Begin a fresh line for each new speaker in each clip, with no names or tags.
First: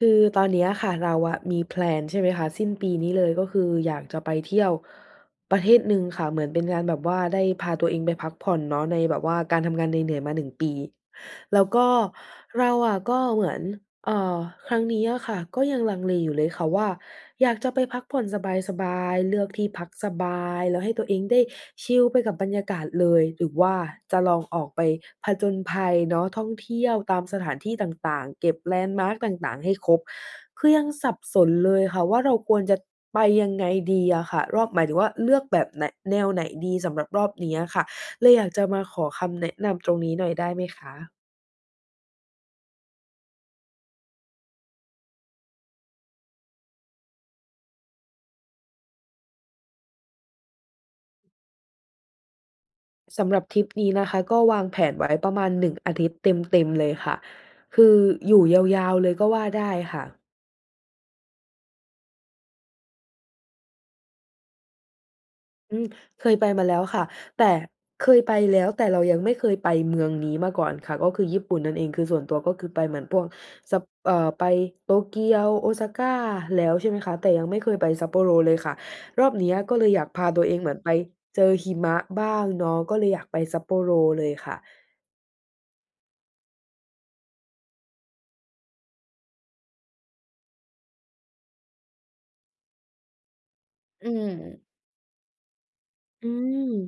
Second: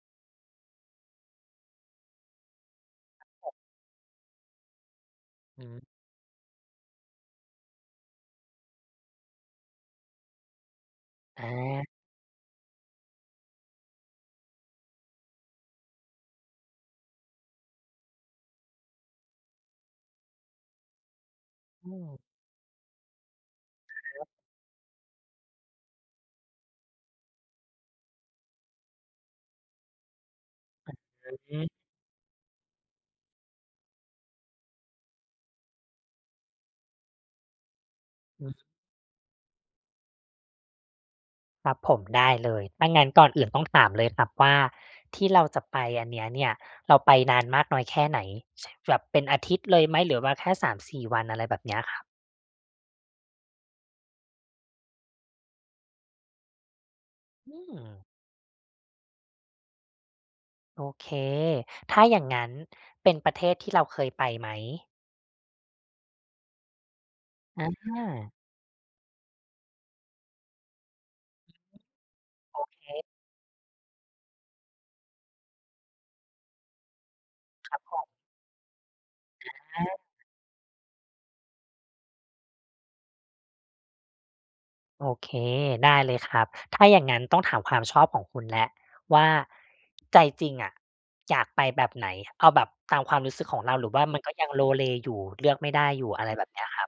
คือตอนเนี้ยอะค่ะ เราอะมี แพลน ใช่ไหมคะ สิ้นปีนี้เลย ก็
ผ
คืออยากจะไปเที่ยวปร
อ
ะเท
ืม
ศหนึ่งค่ะ เหมือนเป็นการแบบว่าได้พาตัวเองไปพักผ่อนเนาะ ในแบบว่าการทำงานเหนื่อย ๆ มา 1 ปี
อ
แล้วก็
า
เราอะก็เหมือน เอ่อ ครั้งนี้อะค่ะ ก็ยังลังเลอยู่เลยค่ะว่า อยากจะไปพักผ่อนสบาย ๆ เลือกที่พักสบาย แล้วให้ตัวเองได้ช
อื
ิลไป
ม
กับบรรยากาศเลย หรือว่าจ
ค
ะ
รับ
ลองออกไปผจญภัยเนาะ ท่องเที่ยวตามสถานที่ต่าง ๆ เก็บแลนด์มาร์กต่าง ๆ ให้ครบ คือยัง
อื
สับส
อ
น
ฮึ
เลยค่ะว่า เราควรจะไปยังไงดีอะค่ะ รอบ หมายถึงว่าเลือกแบบไหน แนวไหนดีสำหรับรอบนี้อะค่ะ เลยอ
อ
ยา
ื
ก
ม
จะมาขอคำแนะนำตรงนี้หน่อย ได้ไหมคะ?
ครับผม ได้เลย ถ้างั้นก่อนอื่นต้องถามเลยครับว่าที่เราจะไปอันเนี้ยเนี่ย เราไปนาน มากน้อยแค่ไหน? ช แบบเป็นอาทิตย์เลยไหม หรือว่าแค่ 3-4 วัน อะไรแบบ เนี้ยครับ?
อ สำหรับทริป นี้นะคะ ก็วางแผนไว้ประมาณ 1 อาทิตย์ เต็ม ๆ เลยค่ะ
อื
คือ
ม
อยู่ ยาว ๆ เลยก็ว่าได้ค่ะ
โอเค ถ้าอย่างงั้นเป็นประเทศที่เราเคยไปไหม?
อืม เคยไปมาแล้วค่ะ แต่
อะฮ
เคย
ะ
ไปแล้ว แต่เรายังไม่เคยไปเมืองนี้มาก่อนค่ะ ก็คือญี่ปุ่นนั่นเอง คือส่วนตัวก็
โอ
คือไป
เค
เหมือนพวกซับ เอ่อ ไปโตเกียว Osaka แล้ว ใช่ไหมคะ แต่ยังไม่เค
คร
ย
ับ
ไป
ผม
Sapporo เลยค่ะ รอบเนี้ยก็เล
อ
ยอ
า
ยากพาตัวเองเหมือนไปเจอหิมะบ้างเนาะ ก็เลยอยากไป Sapporo เลยค่ะ
โอเค ได้เลยครับ ถ้าอย่างงั้นต้องถามความชอบของคุณแล้วว่า ใจจริงอะอยากไปแบบไหน เอาแบบตามความรู้สึกของเรา หรือว่
อ
า
ื
มันก็ยัง
ม
โลเลอยู่ เลือกไม่ได้อยู่ อะ
อื
ไรแบบเนี้ย
ม
ครับ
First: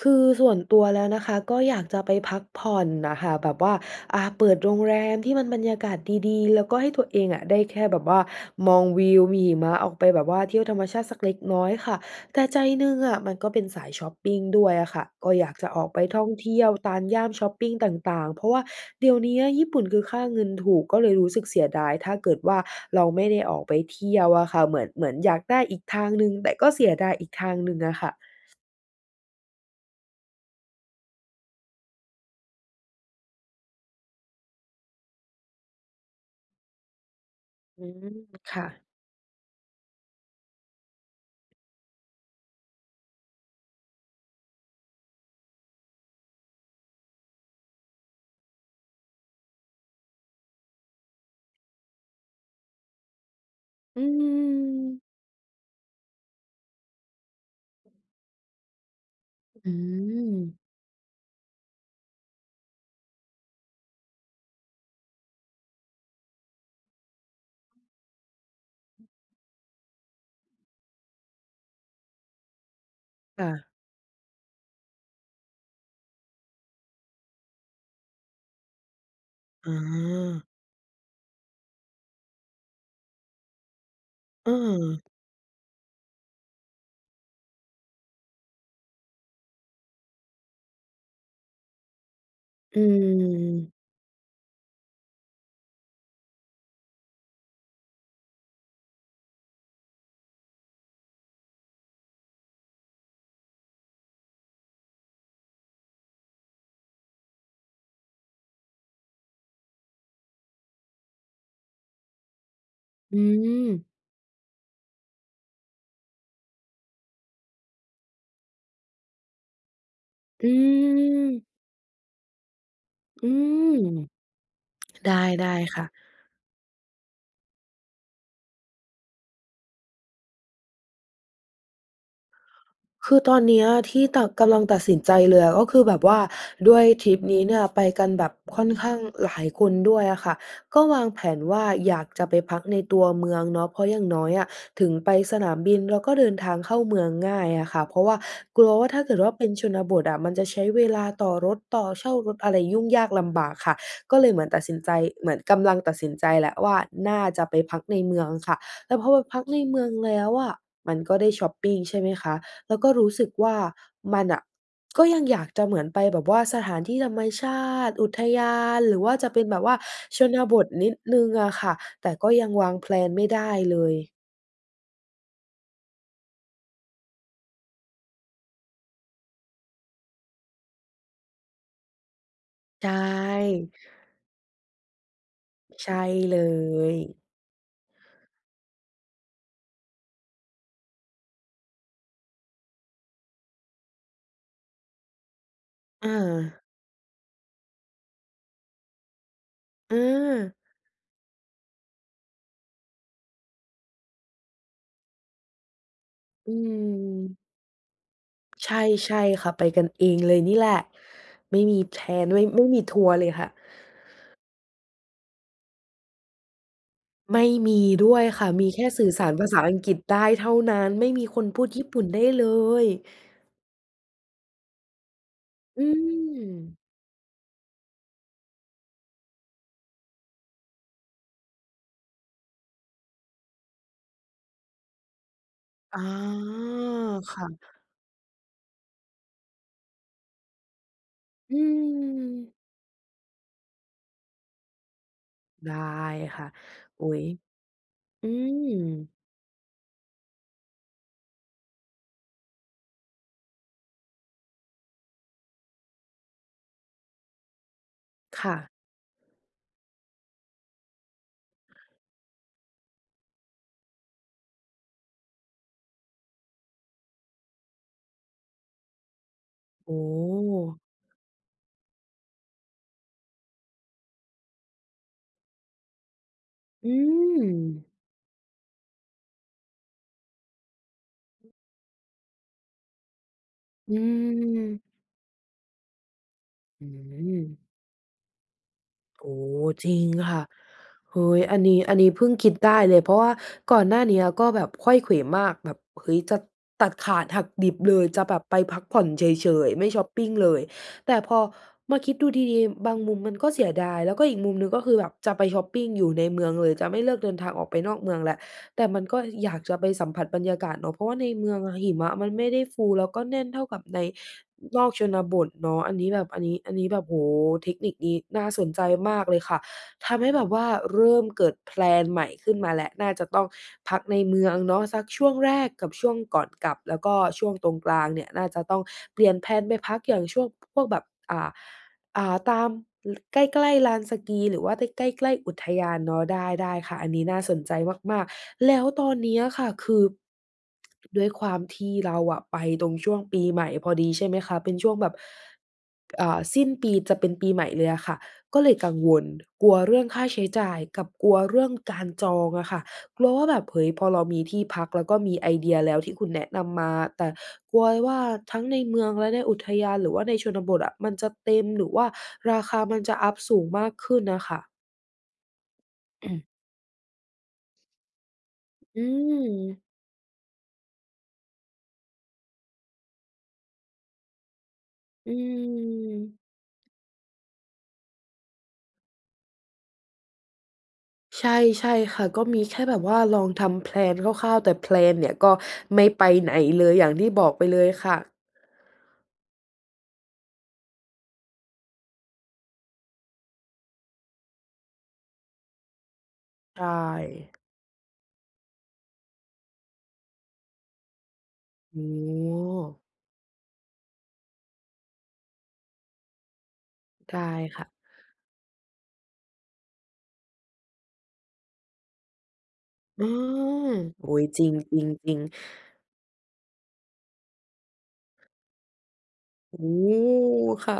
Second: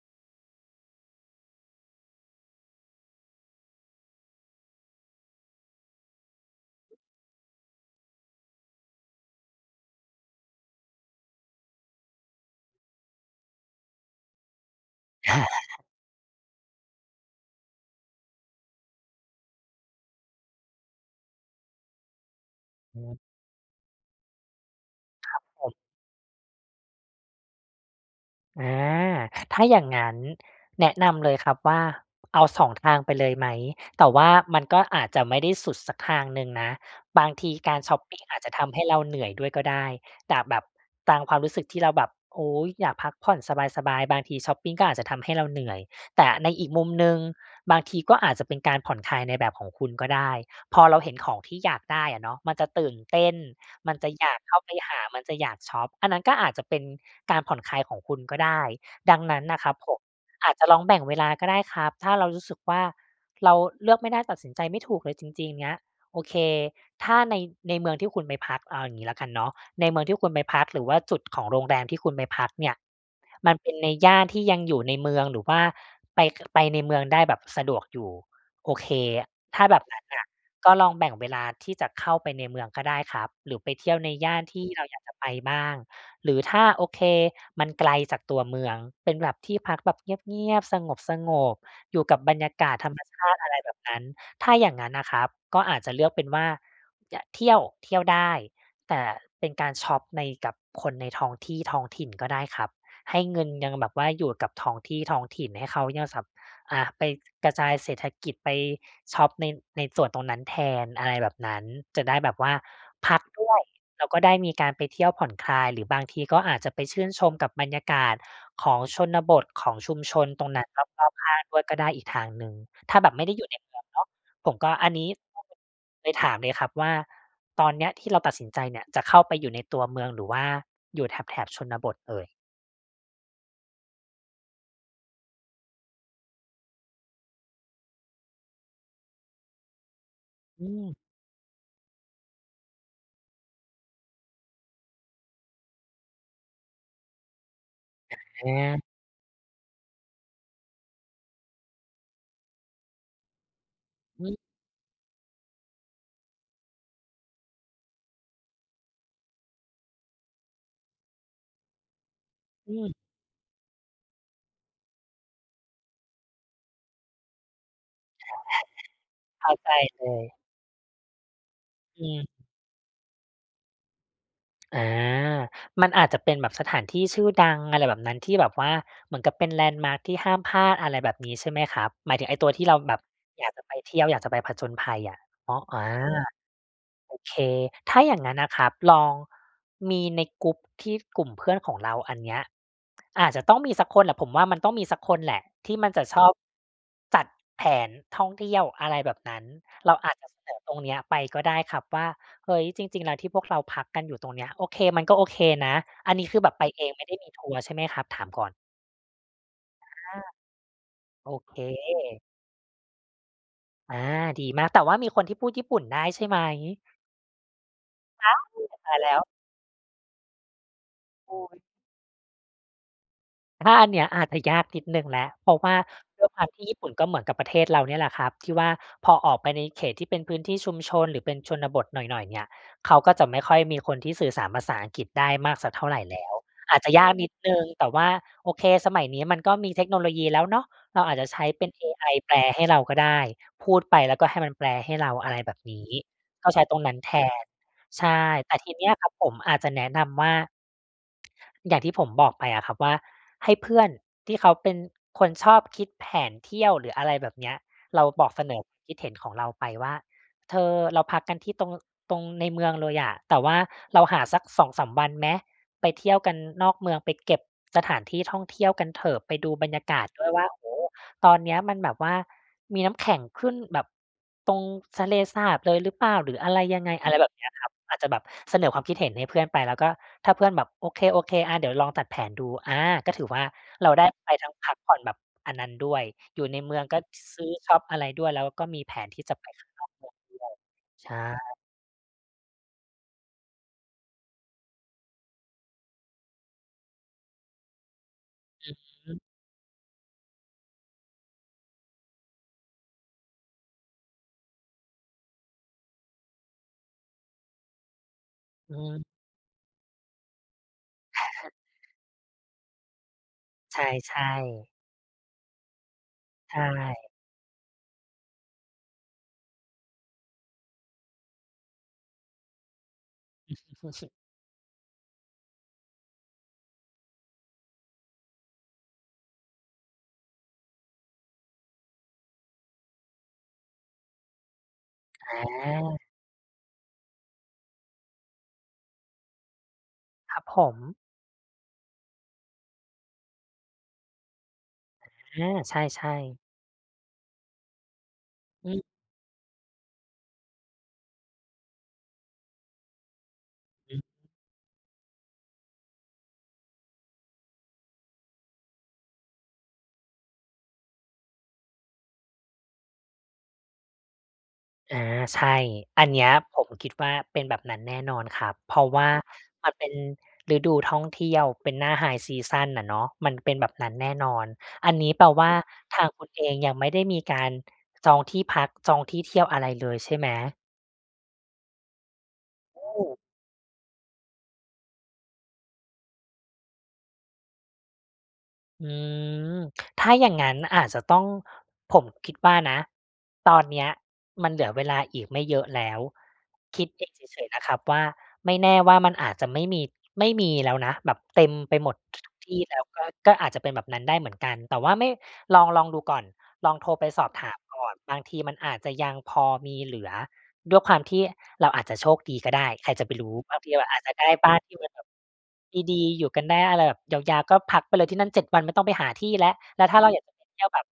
คือส่วนตัวแล้วนะคะ ก็อยากจะไปพักผ่อนน่ะค่ะ แบบว่า อ่า เปิดโรงแรมที่มันบรรยากาศดี ๆ แล้วก็ให้ตัวเองอะ ได้แค่แบบว่ามองวิว มีหิมะออกไปแบบว่าเที่ยวธรรมชาติสักเล็กน้อยค่ะ แต่ใจหนึ่งอะมันก็เป็นสายชอปปิงด้วยอะค่ะ ก็อยากจะออกไปท่องเที่ยวตามย่านชอปปิงต่าง ๆ เพราะว่าเดี๋ยวเนี้ยญี่ปุ่นคือค่าเงินถูก ก็เลยรู้สึกเสียดาย ถ้าเกิดว่า
อ
เ
ื
รา
ม
ไม่ได้ออกไปเที่ยวอะค่ะ เหมือน เหมือนอ
ค
ย
ร
า
ั
ก
บ
ได้
ผม
อีกทางหนึ่ง แต่ก็เสียดายอีกทางหนึ่งอะค่ะ
อา ถ้าอย่างงั้น แนะนำเลยครับว่า เอา 2 ทางไปเลยไหม แต่ว่ามันก็อาจจะไม่ได้สุดสักทางหนึ่งนะ บางทีกา
อ
ร
ื
ชอป
ม
ปิงอาจจ
ค
ะท
่
ำให
ะ
้เราเหนื่อยด้วยก็ได้ แต่แบบ ตามความรู้สึกที่เราแบบ โอ๊ย อยากพักผ่อนสบาย ๆ บางทีชอปปิง ก็อาจจะทำให้เราเหนื่อย แต่ในอีกมุมหนึ่ง บางทีก็อาจจะเป็นการผ่อนคลายในแบบของคุณก็ได้ พอเราเห็นของที่อยากได้อะเนาะ มันจะตื่นเต้น มัน
อื
จะอยากเข้าไปหา
ม
มันจะอยากชอป อันนั้นก็อาจจะเป็นการผ่อนคลายของคุณก็ได้ ดังนั้นนะ
อ
ค
ื
รับผม อ
ม
าจจะลองแบ่งเวลาก็ได้ครับ ถ้าเรารู้สึกว่าเราเลือกไม่ได้ ตัดสินใจไม่ถูกเลยจริง ๆ เงี้ย โอเค ถ้าใน ในเมืองที่คุณไปพัก เอาอย่างงี้แล้วกันเนาะ ในเมืองที่คุณไปพัก หรือว่าจุดของโรงแรมที่คุณไปพักเนี่ย
ค่
มัน
ะ
เป็นในย่านที่ยังอยู่ในเมือง หรือว่าไป ก ไปในเมืองได้แบบสะดวกอยู่ โอเค ถ้า
อ๋
แบบนั้นน่ะ
อ
ก็ลองแบ่งเวลาที่จะเข้าไปในเมืองก็ได้ครับ หรือไปเที่ยวในย่านที่เราอยา
เออ
กจะไปบ้าง หรือถ้า โอเค มันไกลจากตัวเมือง เป็นแบบที่พักแบบเงียบ ๆ สงบ ๆ อยู่กับบรรยากาศ
อื
ธรรมชาติ อะไรแบ
อ
บนั้น ถ้าอย่างงั้นน่ะครับ ก็อาจจะเลือกเป็นว่า จะเที่ยว เที่ยวได้ แต่เป็นการชอปใน กับคนในท้องที่ ท้องถิ่นก็ได้ครับ ให้เงินยังแบบว่าอยู่กับท้องที่ท้องถิ่น ให้เขายัง ส อา ไปกระจายเศรษฐกิจ ไปชอปใน ในส่วนตรงนั้นแทน อะไรแบบนั้น จะได้แบบว่าพ
อื
ักด้วย
ม
แล้วก็ได้มีการไปเที่ยวผ่อนคลาย หรือบางทีก็อาจจะไปชื่นชมกับบรรยากาศของชนบท ของชุมชนต
อ
ร
ื
งนั้นรอบ ๆ ข้า
ม
งด้วยก็ได้อีกทางหนึ่ง ถ้าแบบไ
อ
ม
ื
่ได้อยู่ในเม
ม
ืองเนาะ ผมก็ อันน
ไ
ี
ด
้
้
ก็
ได้
เลย
ค่ะ
เลยถามเลยครับว่า ตอนเนี้ยที่เราตัดสินใจเนี่ยจะเข้าไปอยู่ ในตัวเมือง หรือว่า อยู่แถบ ๆ ชนบทเอ่ย?
คือตอนเนี้ย ที่ ต กำลังตัดสินใจเลยอะ ก็คือแบบว่าด้วยทริปนี้เนี่ยไปกันแบบค่อนข้างหลายคนด้วยอะค่ะ
อื
ก็
ม
วางแผนว่าอยากจะไปพักในตัวเมืองเนาะ เพราะอย่างน้อยอะถึงไปสนามบิน เราก็เดินทางเข้าเมืองง่ายอะค่ะ เพราะว่า
อ
กลัวว
อา
่าถ้าเกิดว่าเป็นชนบทอะมันจะใช้เวลาต่อรถ ต่อ เช่ารถอะไรยุ่งยากลำบากค่ะ ก็
อ
เลย
ื
เ
ม
หมือนตัดสินใจ เหมือน กำลังตัดสินใจแล้วว่าน่าจะไปพักในเมืองค่ะ แต่พอไปพักในเมืองแล้วอะมันก็ได้ชอปปิง ใช่ไหมคะ
อ
แล
ื
้วก็
ม
รู้สึกว่ามันน่ะ ก็ยังอยากจะเหมือนไปแบบว่าสถานที่ธรรมชาติ อุทยาน หรือว่าจะเป็
เข
น
้า
แบบ
ใจ
ว่า
เล
ช
ย
นบทนิดหนึ่งอะค่ะ
อ
แต่ก็ย
ืม
ังวาง แพลน ไม่ได้เลย
อา มันอาจจะเป็นแบบสถานที่ชื่อดัง อะไรแบบนั้น ที่แบบว่าเหมือนกับเป็นแลนด์มาร์กที่ห้ามพลาด อะไรแบบนี้ใช่ไหมครับ หมายถึงไอ้ตัว ที่เรา
ได
แบบอยากจะไ
้
ปเที่ยว อยากจะไปผจญภัยอะ อ๋อ อา
ใช่ เลย
โอเค ถ้า อย่างงั้นอะครับ ลอง มีในกรุ๊ปที่กลุ่มเพื่อนของเราอันเนี้ย อาจจะต้องมีสักคนแหละ ผมว่ามันต้องมีสักคนแหละ ที่มันจะ
อะ
ชอบ
ฮะ
จัดแผนท่องเที่ยว อะไรแบบนั้น เร
อื
าอาจจะเสน
ม
อตรงนี้ไป ก็ได้ครับว่า "เฮ้ย จริง ๆ แล้วที่พวกเราพักกันอยู่ตรงเนี้ย โอเค มันก็โอเคนะ" อันนี้คือแ
อ
บ
ื
บไปเองไม่ได้มี
ม
ทัวร์ใช่ไหมครับ? ถามก่อน
ใช่ ใช่ค่ะ ไปกันเอ
อ
ง
า
เลยนี่แหละ
โอเ
ไ
ค
ม่มี แพลน ไม่ ไม่มีทัวร์เลยค่ะ
อา ดีมาก แต่ว่ามีคนที่พูดญี่ปุ่นได้ใช่ไหม?
ไม่มีด้วย
อ้าว
ค่ะ มี
โอ
แค
้
่
ตาย
สื
แ
่
ล
อ
้
ส
ว
ารภาษาอังกฤษได้เท่านั้น ไม่มี
โอ๊
คนพ
ย
ูดญี่ปุ่นได้เลย
ถ้าอันเนี้ยอาจจะยากนิดหนึ่งแล้ว เพราะว่า
อื
ด้วยความที่
ม
ญี่ปุ่นก็เหมือนกับประเทศเราเนี่ยแหละครับ ที่ว่าพอออกไปในเขตที่เป็นพื้นที่ชุมชน หรือเป็นชนบทหน่อย ๆ เนี่ย เขาก็จะไม่ค่อยมีคนที่สื่อสารภาษาอังกฤษได้มากสักเท่าไ
อ
ร
๋อ
แล้ว อาจจะ ยากนิด
ค่
หน
ะ
ึ่ง แต่ว่า โอเค สมัยนี้มันก็มีเทคโนโลยีแล้วเนาะ เราอาจจะใช้
อื
เป็นเอไอแปล
ม
ให้เรา ก็ได้ พูดไปแล้วก็ให้มันแปลให้เรา อะไรแบบ
ได
น
้
ี้
ค่ะ
ก็ใช้ตรงนั้น
อุ๊
แท
ย
น ใช่
อื
แต่
ม
ทีเนี้ยครับผมอาจจะแนะนำว่า อย่างที่ผมบอกไปอะครับ ว่าให้เพื่อนที่เขาเป็นคนชอบคิดแผนเที่ยว หรืออะไรแบบเนี้ย เราบอกเ
ค
ส
่
นอ
ะ
ความคิดเห็นของเราไปว่า "เธอ เราพักกันที่ตรง ตรงในเมืองเลยอะ แต่ว่าเราหาสัก 2-3 วันไหม? ไปเที่ยวกันนอกเมืองไปเก็บสถานที่ท่องเที่ยวกันเถอะ ไปดูบรรยา
โอ
ก
้
าศด้วยว่า โอ้โฮ! ตอนเนี้ยมันแบบว่ามีน้ำแข็งขึ้นแบบตรงทะเลสาบเลยหรือเปล่า? หรืออะไรยัง
อื
ไง" อะไรแบบเนี้ยครับ
ม
อาจจะแบบเสนอความคิดเห็นให้เพื่อนไป แล้วก็ถ้าเพื่อนแบบ "โอเค ๆ อา เดี๋ยวลองตัดแผนดู" อา ก็ถือว่าเร
อ
า
ื
ได้ไปทั้งพัก
ม
ผ่อนแบบอันนั้นด้วย อยู่ในเมือ
อ
ง
ื้
ก็
อฮ
ซ
ื
ซื้อ
อ
ช็อปอะไรด้วย แล้วก็มีแผนที
โ
่
อ
จ
้
ะ
โ
ไป
ฮ
ข้างน
จ
อก
ริ
เม
ง
ืองด้ว
ค่ะ
ย ใช
เฮ
่
้ย อันนี้ อันนี้เพิ่งคิดได้เลย เพราะว่าก่อนหน้าเนี้ยก็แบบไขว้เขวมาก แบบ เฮ้ย จะตัดขาดหักดิบเลย จะแบบไป
อื
พ
อ
ักผ่อน
ฮึ
เฉย ๆ ไม่ช็อปปิงเลย แต่พอมาคิดดูดี ๆ บางมุมมันก็เสียดาย แล้วก็อีกมุมหนึ่งก็คือแบบจะไปช็อปปิงอยู่ในเมืองเลย จะไม่เลือกเดินทางออกไปนอกเมืองแล้ว
อ
แต่มั
ือ
นก็อยากจะไปสัมผัสบรรยากาศเนาะ เพราะว่าในเมืองอะหิมะมันไม่ได้ฟู แล้วก็แน่นเท่าก
ใช
ับ
่
ใน อ
ๆ
นอกชนบทเนาะ อันนี้แบบ อันน
ใ
ี
ช
้ อันนี้แบ
่
บ โอ้โฮ เทคนิคนี้น่าสนใจมากเลยค่ะ ทำให้แบบว่าเริ่มเกิด แพลน ใหม่ขึ้นมาแล้ว น่าจะต้องพักในเมืองเนาะ สักช่วงแรกกับช่วงก่อนกลับ แล้วก็ช่วงตรงกลางเนี่ย น่าจะต้องเปลี่ยนแพลนไปพักอย่างช่วง พวกแบบ อ่า อ่า ตาม ล ใกล้ ๆ ลานสกี หรือว่าใต้ ใกล้ ๆ อุทยา
อา
นเนาะ ได้ ได้ค่ะ อันนี้น่าสนใจมาก ๆ แล้วตอนนี้อะค่ะ คือ
ครับผม
ด้วยความที่เราอะไปตรงช่วงปีใหม่พอดี ใช่ไหมคะ เป็นช่วงแบบ
อา ใช่
ก อ่
ๆ
า สิ้นปีจะเป็นปีใหม่เลยอะค่ะ ก็เล
อ
ย
ือ
กังวล กลัวเรื่องค่าใช้จ่ายกับกลัวเรื่องการจองอะค่ะ กลัวว่าแบบ เฮ้ย พ
อือ
อเรามีที่พัก แล้วก็มีไอเดียแล้ว ที่คุณแนะนำมา แต่กลัวว่าทั้งในเมือง และในอุทยาน หรือว่าในชนบทอะมันจะเต็ม หรือว่าราคามันจะอัปสูงมากขึ้นน่ะค่ะ
อา ใช่ อันเนี้
อ
ย
ืม
ผมคิดว่าเป็นแบบนั้นแน่นอนครับ เพราะ
อ
ว
ื
่ามัน
ม
เป็นฤดูท่อง เที่ยว เป็นหน้าไฮซีซัน อะเนาะ มันเป็นแบบนั้นแน่นอน อันนี้แปล
อื
ว่าทางคุณ
ม
เองยังไม่ได้มี การจองที่พัก จองที่เที่ยวอะไรเลยใช่ไหม?
ใช่ ใช่ค่ะ ก็มีแค่
อื
แบบว
ม
่าลองทำ แพลน คร่าว ๆ แต่ แพลน เนี่ย ก็ไม่ไปไหนเลย อย่างที่บอกไปเลยค่ะ
อืม ถ้าอย่างงั้นอาจจะต้อง ผมคิดว่านะ ตอนเนี้ยมันเหลือเวลาอีกไม่เยอะแล้ว ค
ใช
ิดเองเฉย
่
ๆ นะครับว่า ไม่แน่ว่ามันอาจจะไม่มี ไม่มีแล้วนะ แบบเต็มไปหม
โ
ด
อ้
ทุก ๆ ที่แล้ว
โฮ
ก็ ก็อาจจะเป็นแบบนั้นได้เหมือนกัน แต่ว่าไม่ ลอง ลองดูก่อน ลองโทรไปสอบ
ได้
ถามก
ค
่อ
่ะ
น บางทีมันอาจจะยังพอมีเหลือ ด้วยความที่เราอาจจะโชคดีก็ได้ ใครจะไป
อ๋
ร
อ
ู้ บางทีเราอาจจะ
โ
ได
อ
้
้โฮ
บ้า
จ
น
ริ
ท
ง
ี่มัน
จร
แบ
ิง
บ
จริง
ดี ๆ อยู่กันได้อะไรแบบยาว ๆ ก็พักไปเลยที่นั่น 7 วันไม่ต้องไปหาที่แล้ว
โอ
แ
้
ล้วถ้าเ
โ
ร
ฮ
าอยากจะไปเที่ยวแบบ
ค่ะ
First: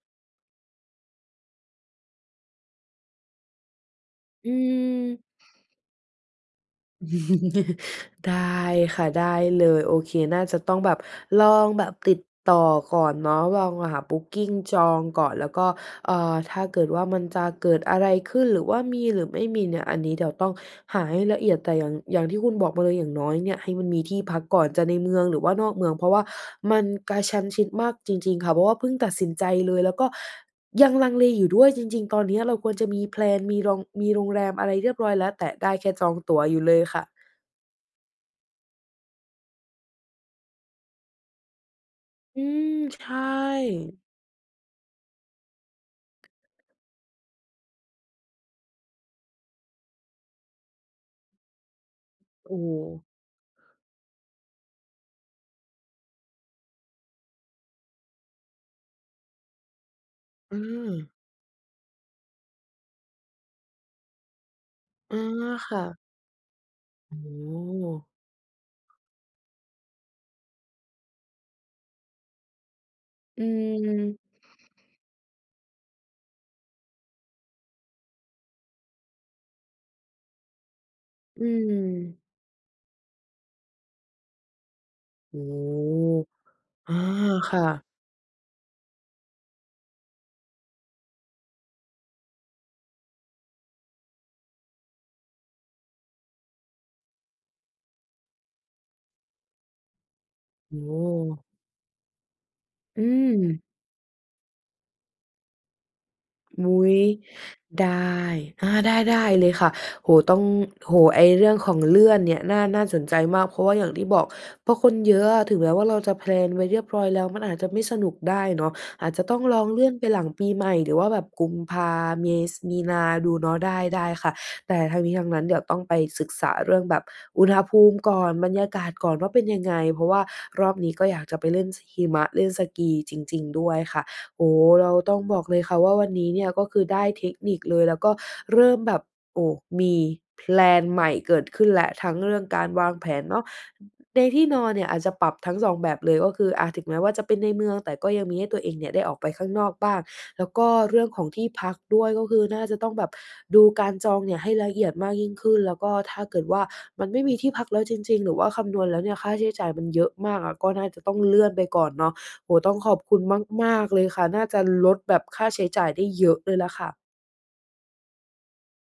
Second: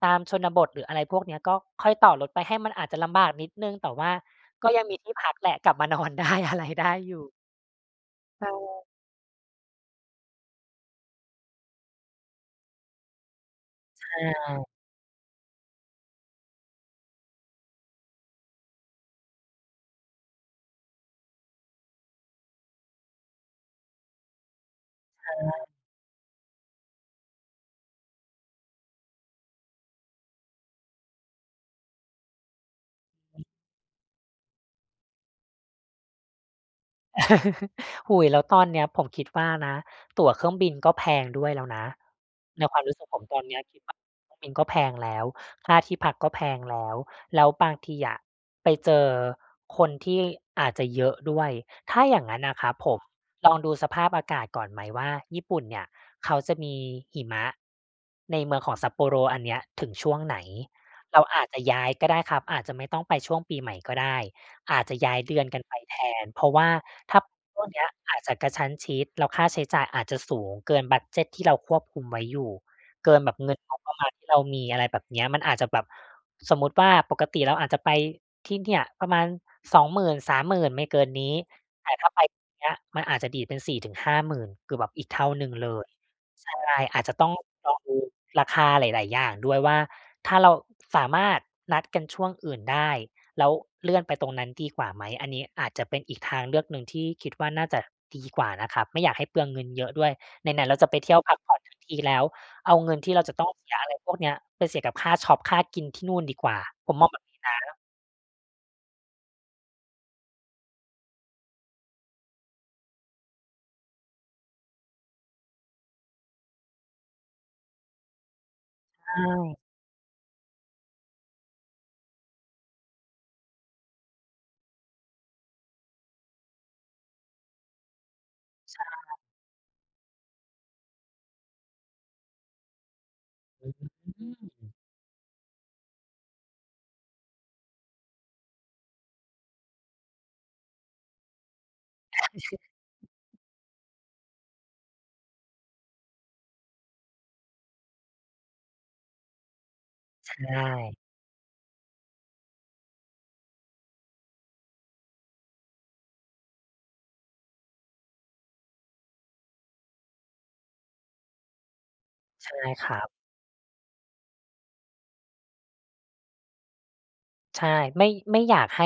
ตามชนบท หรืออะไรพวกเนี้ย ก็ค่อยต่อรถไป ให้มัน อาจจะลำบากนิดหนึ่ง แต่ว่า
อื
ก็ยังมี
ม
ที่พักแหละ กลับมานอน ได้อะไร ได้อยู่
ได
ใช
้
่
ค่ะ ได้เลย โอเค น่าจะต้องแบบลองแบบติดต่อก่อนเนาะ ลองหาบุกกิ
อ
ง
า
จองก่อน แล้วก็ อ่า ถ้าเกิดว่ามันจะเกิดอะไรขึ้น หรือว่ามีหรือไม่มีเนี่ย อันนี้เดี๋ยวต้องหาให้ละเอียด แต่อย่าง อย่างที่คุณบอกมาเลย อย่างน้อยเนี่ย ให้มันมีที่พักก่อน จะในเมืองหรือว่
อ
า
า
นอกเมือง เพราะว่ามันกระชั้นชิดมากจริง ๆ ค่ะ เพราะว่าเพิ่งตัดสินใจเลย แล้วก็ยังลังเลอยู่ด้วย จริง ๆ ตอนเนี้ย เราควรจะมี แพล
อ
น
ืม
มีรอง มีโรงแรมอะไรเรียบร้อยแล้ว แต่ได้แค่จองตั๋วอยู่เลยค่ะ
โอ้โฮ แล้วตอนเนี้ย ผมคิดว่านะ ตั๋วเครื่องบินก็แพงด้วยแล้วนะ
อื
ใน
ม
ความรู้
ใ
ส
ช
ึก
่
ผม ตอนนี้คิดว่าตั๋วเครื่องบินก็แพงแล้ว ค่าที่พักก็แพงแล้ว แล้วบางทีอะไปเจอคนที่อาจจะเยอะด้วย ถ้าอย่างนั้น
โ
น
อ
่
้
ะค
โ
รับผ
ฮ
ม ลองดูสภาพอากาศก่อน ไหมว่าญี่ปุ่นเนี่ย เขาจะมีหิมะในเมืองของ Sapporo อันเนี้ย ถึงช่วงไหน
เออ
เราอาจจะ ย้ายก็ได้ครับ อาจจะไม่ต้องไปช่วงปีใหม่ ก็ได้ อาจจะย้
อ๋
า
อ
ยเดือนกัน
ค
ไป
่ะ
แทน เพราะว่า
โอ
ถ้
้
า
โ
ช่วงนี้
ฮ
อาจจะกระชั้นชิด แล้วค่าใช้จ่ายอาจจะสูงเกินบัดเจด ที่เราควบคุมไว้อยู่ เกินแบบ
อื
เงินงบประมาณ
ม
ที่เรามี อะไรแบบเนี้ย มันอาจจะแบบ สมมุติว่าปกติเราอาจจะ ไปที่เนี่ย ประมาณ 20,000-30,000 ไม่เกินนี้
อื
แต่ถ้าไ
ม
ปตอนเนี้ย มันอาจจะดีดเป็น 4-50,000 คือแบบอีกเท่า
โอ้
หนึ่
โฮ
งเลย ใช่
อา
อาจจะต้อง
ค่
ลอง
ะ
ดูราคาหลาย ๆ อย่างด้วยว่า ถ้าเราสามารถนัดกันช่วงอื่นได้ แล้วเลื่อนไปตรงนั้นดีกว่าไหม อันนี้อาจจะเป็นอีกทางเลือกหนึ่งที่คิดว่าน่าจะดีกว่านะครับ ไม่อยากให้เปลืองเงินเยอะด้วย ไหน ๆ
โ
เร
อ
า
้
จะ
โ
ไปเที่ยวพัก
ฮ
ผ่อนทั้งทีแล้ว เอาเงิ
อ
น
ื
ที่เราจะต้อง
ม
เสียอะไรพวกนี้ไปเสียกับค่าชอป ค่ากินที่นู่นดีก
ด
ว่า
อุ๊
ผม
ย
มองแบบนี้นะ
ได้ อา ได้ ได้เลยค่ะ โอ้โฮ ต้อง โอ้โฮ ไอ้เรื่องของ เลื่อนเนี่ย น่า น่าสนใจมาก เพราะว่าอย่างที่บอก พอคนเยอะอะ ถึงแม้ว่าเราจะ แพลน ไว้เรียบร้อยแล้ว มันอาจจะไม่สนุกได้เนาะ อ
ใ
า
ช
จจะต้องล
่
องเลื่อนไปหลังปี ใหม่ หรือว่าแบบกุมภา เม ส มีนาดูเนาะ ได้ ได้ค่ะ แต่ทั้งนี้ทั้งนั้น เดี๋ยวต้องไปศึกษาเรื่องแบบอุณหภูมิก่อน บรรยา
ใช
กาศก่
่
อน ว่าเป็นยังไง เพราะว่ารอบนี้ก็อยากจะไปเล่น ช หิมะ เล่นสกีจริง ๆ ด
อ
้วยค่ะ
ื
โอ้โฮ
ม
เราต้องบอกเลยค่ะว่าวันนี้เนี่ยก็คือได้เทคนิคเลย แล้วก็เริ่มแบบ โอ้ มี แพลน ใหม่เกิดขึ้นแล้ว ทั้ง
ใช่
เรื
อ
่
ื
อง
อฮึ
การวางแผนเนาะ ในที่นอนเนี่ย อาจจะปรับทั้ง 2 แบบเลย ก็คือ อา ถึงแม้ว่าจะเป็นในเมือง แต่ก็ยังมีให้ตัวเองเนี่ยได้ออกไปข้างนอกบ้าง
ใช
แล้วก็
่
เรื่องของที่พักด้วย ก็คือน่าจะต้องแบบดูการจองเนี่ยให้ละเอียดมากยิ่งขึ้น แล้วก็ถ้าเกิดว่ามันไม่มีที่พักแล้วจริง ๆ หรือว่าคำนวณแล้วเนี่ยค่าใช้จ่ายมันเยอะมากอะ ก็น่าจะต้องเลื่อนไปก่อนเนาะ
ใ
โ
ช
อ
่
้โฮ ต้อง
ค
ข
ร
อ
ั
บ
บ
คุณมาก ๆ เลยค่ะ น่าจะลดแบบค่าใช้จ่ายได้เยอะเลยแหละค่ะ
ใช่ ไม่ ไม่อยากให้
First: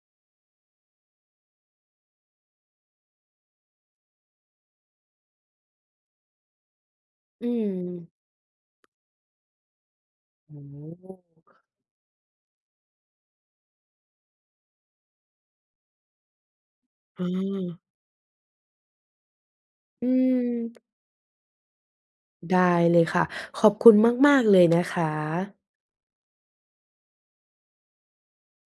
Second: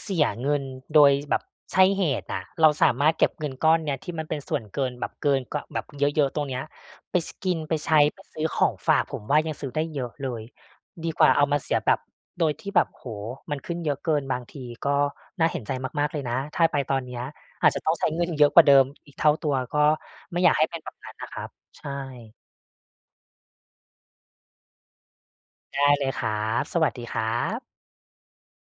เสียเงินโดย ช แบบใช่เหตุอะ เราสามารถเก็บเงินก้อนเนี้ย ที่มันเป็นส่วนเกินแบบเกิน ก ว แบบเยอะ ๆ ตรงนี้ ไป ช ก
อื้อ
ิน
ฮื
ไปใช้ ไปซื้อของ
อ
ฝาก ผมว่ายังซื้อได้เยอะเลย
โอ้โ
ดีกว่าเอามา
ฮ
เสียแบบ โดยที่แบบ โอ้โฮ มันขึ้นเยอะเกิน บางทีก็น่าเห็นใจมาก ๆ เลยนะ ถ้าไปตอนเนี้ย อาจจ
เออ
ะต้องใช้ เงิน เยอะกว่าเดิม อีกเท่าตัว ก็
อื
ไม่อยากให้เป็
ม
นแบบนั้นนะครับ ใช่
ได้เลยค่ะ ขอบคุณมาก ๆ เลย นะคะ
ได้เลยครับ สวัสดีครับ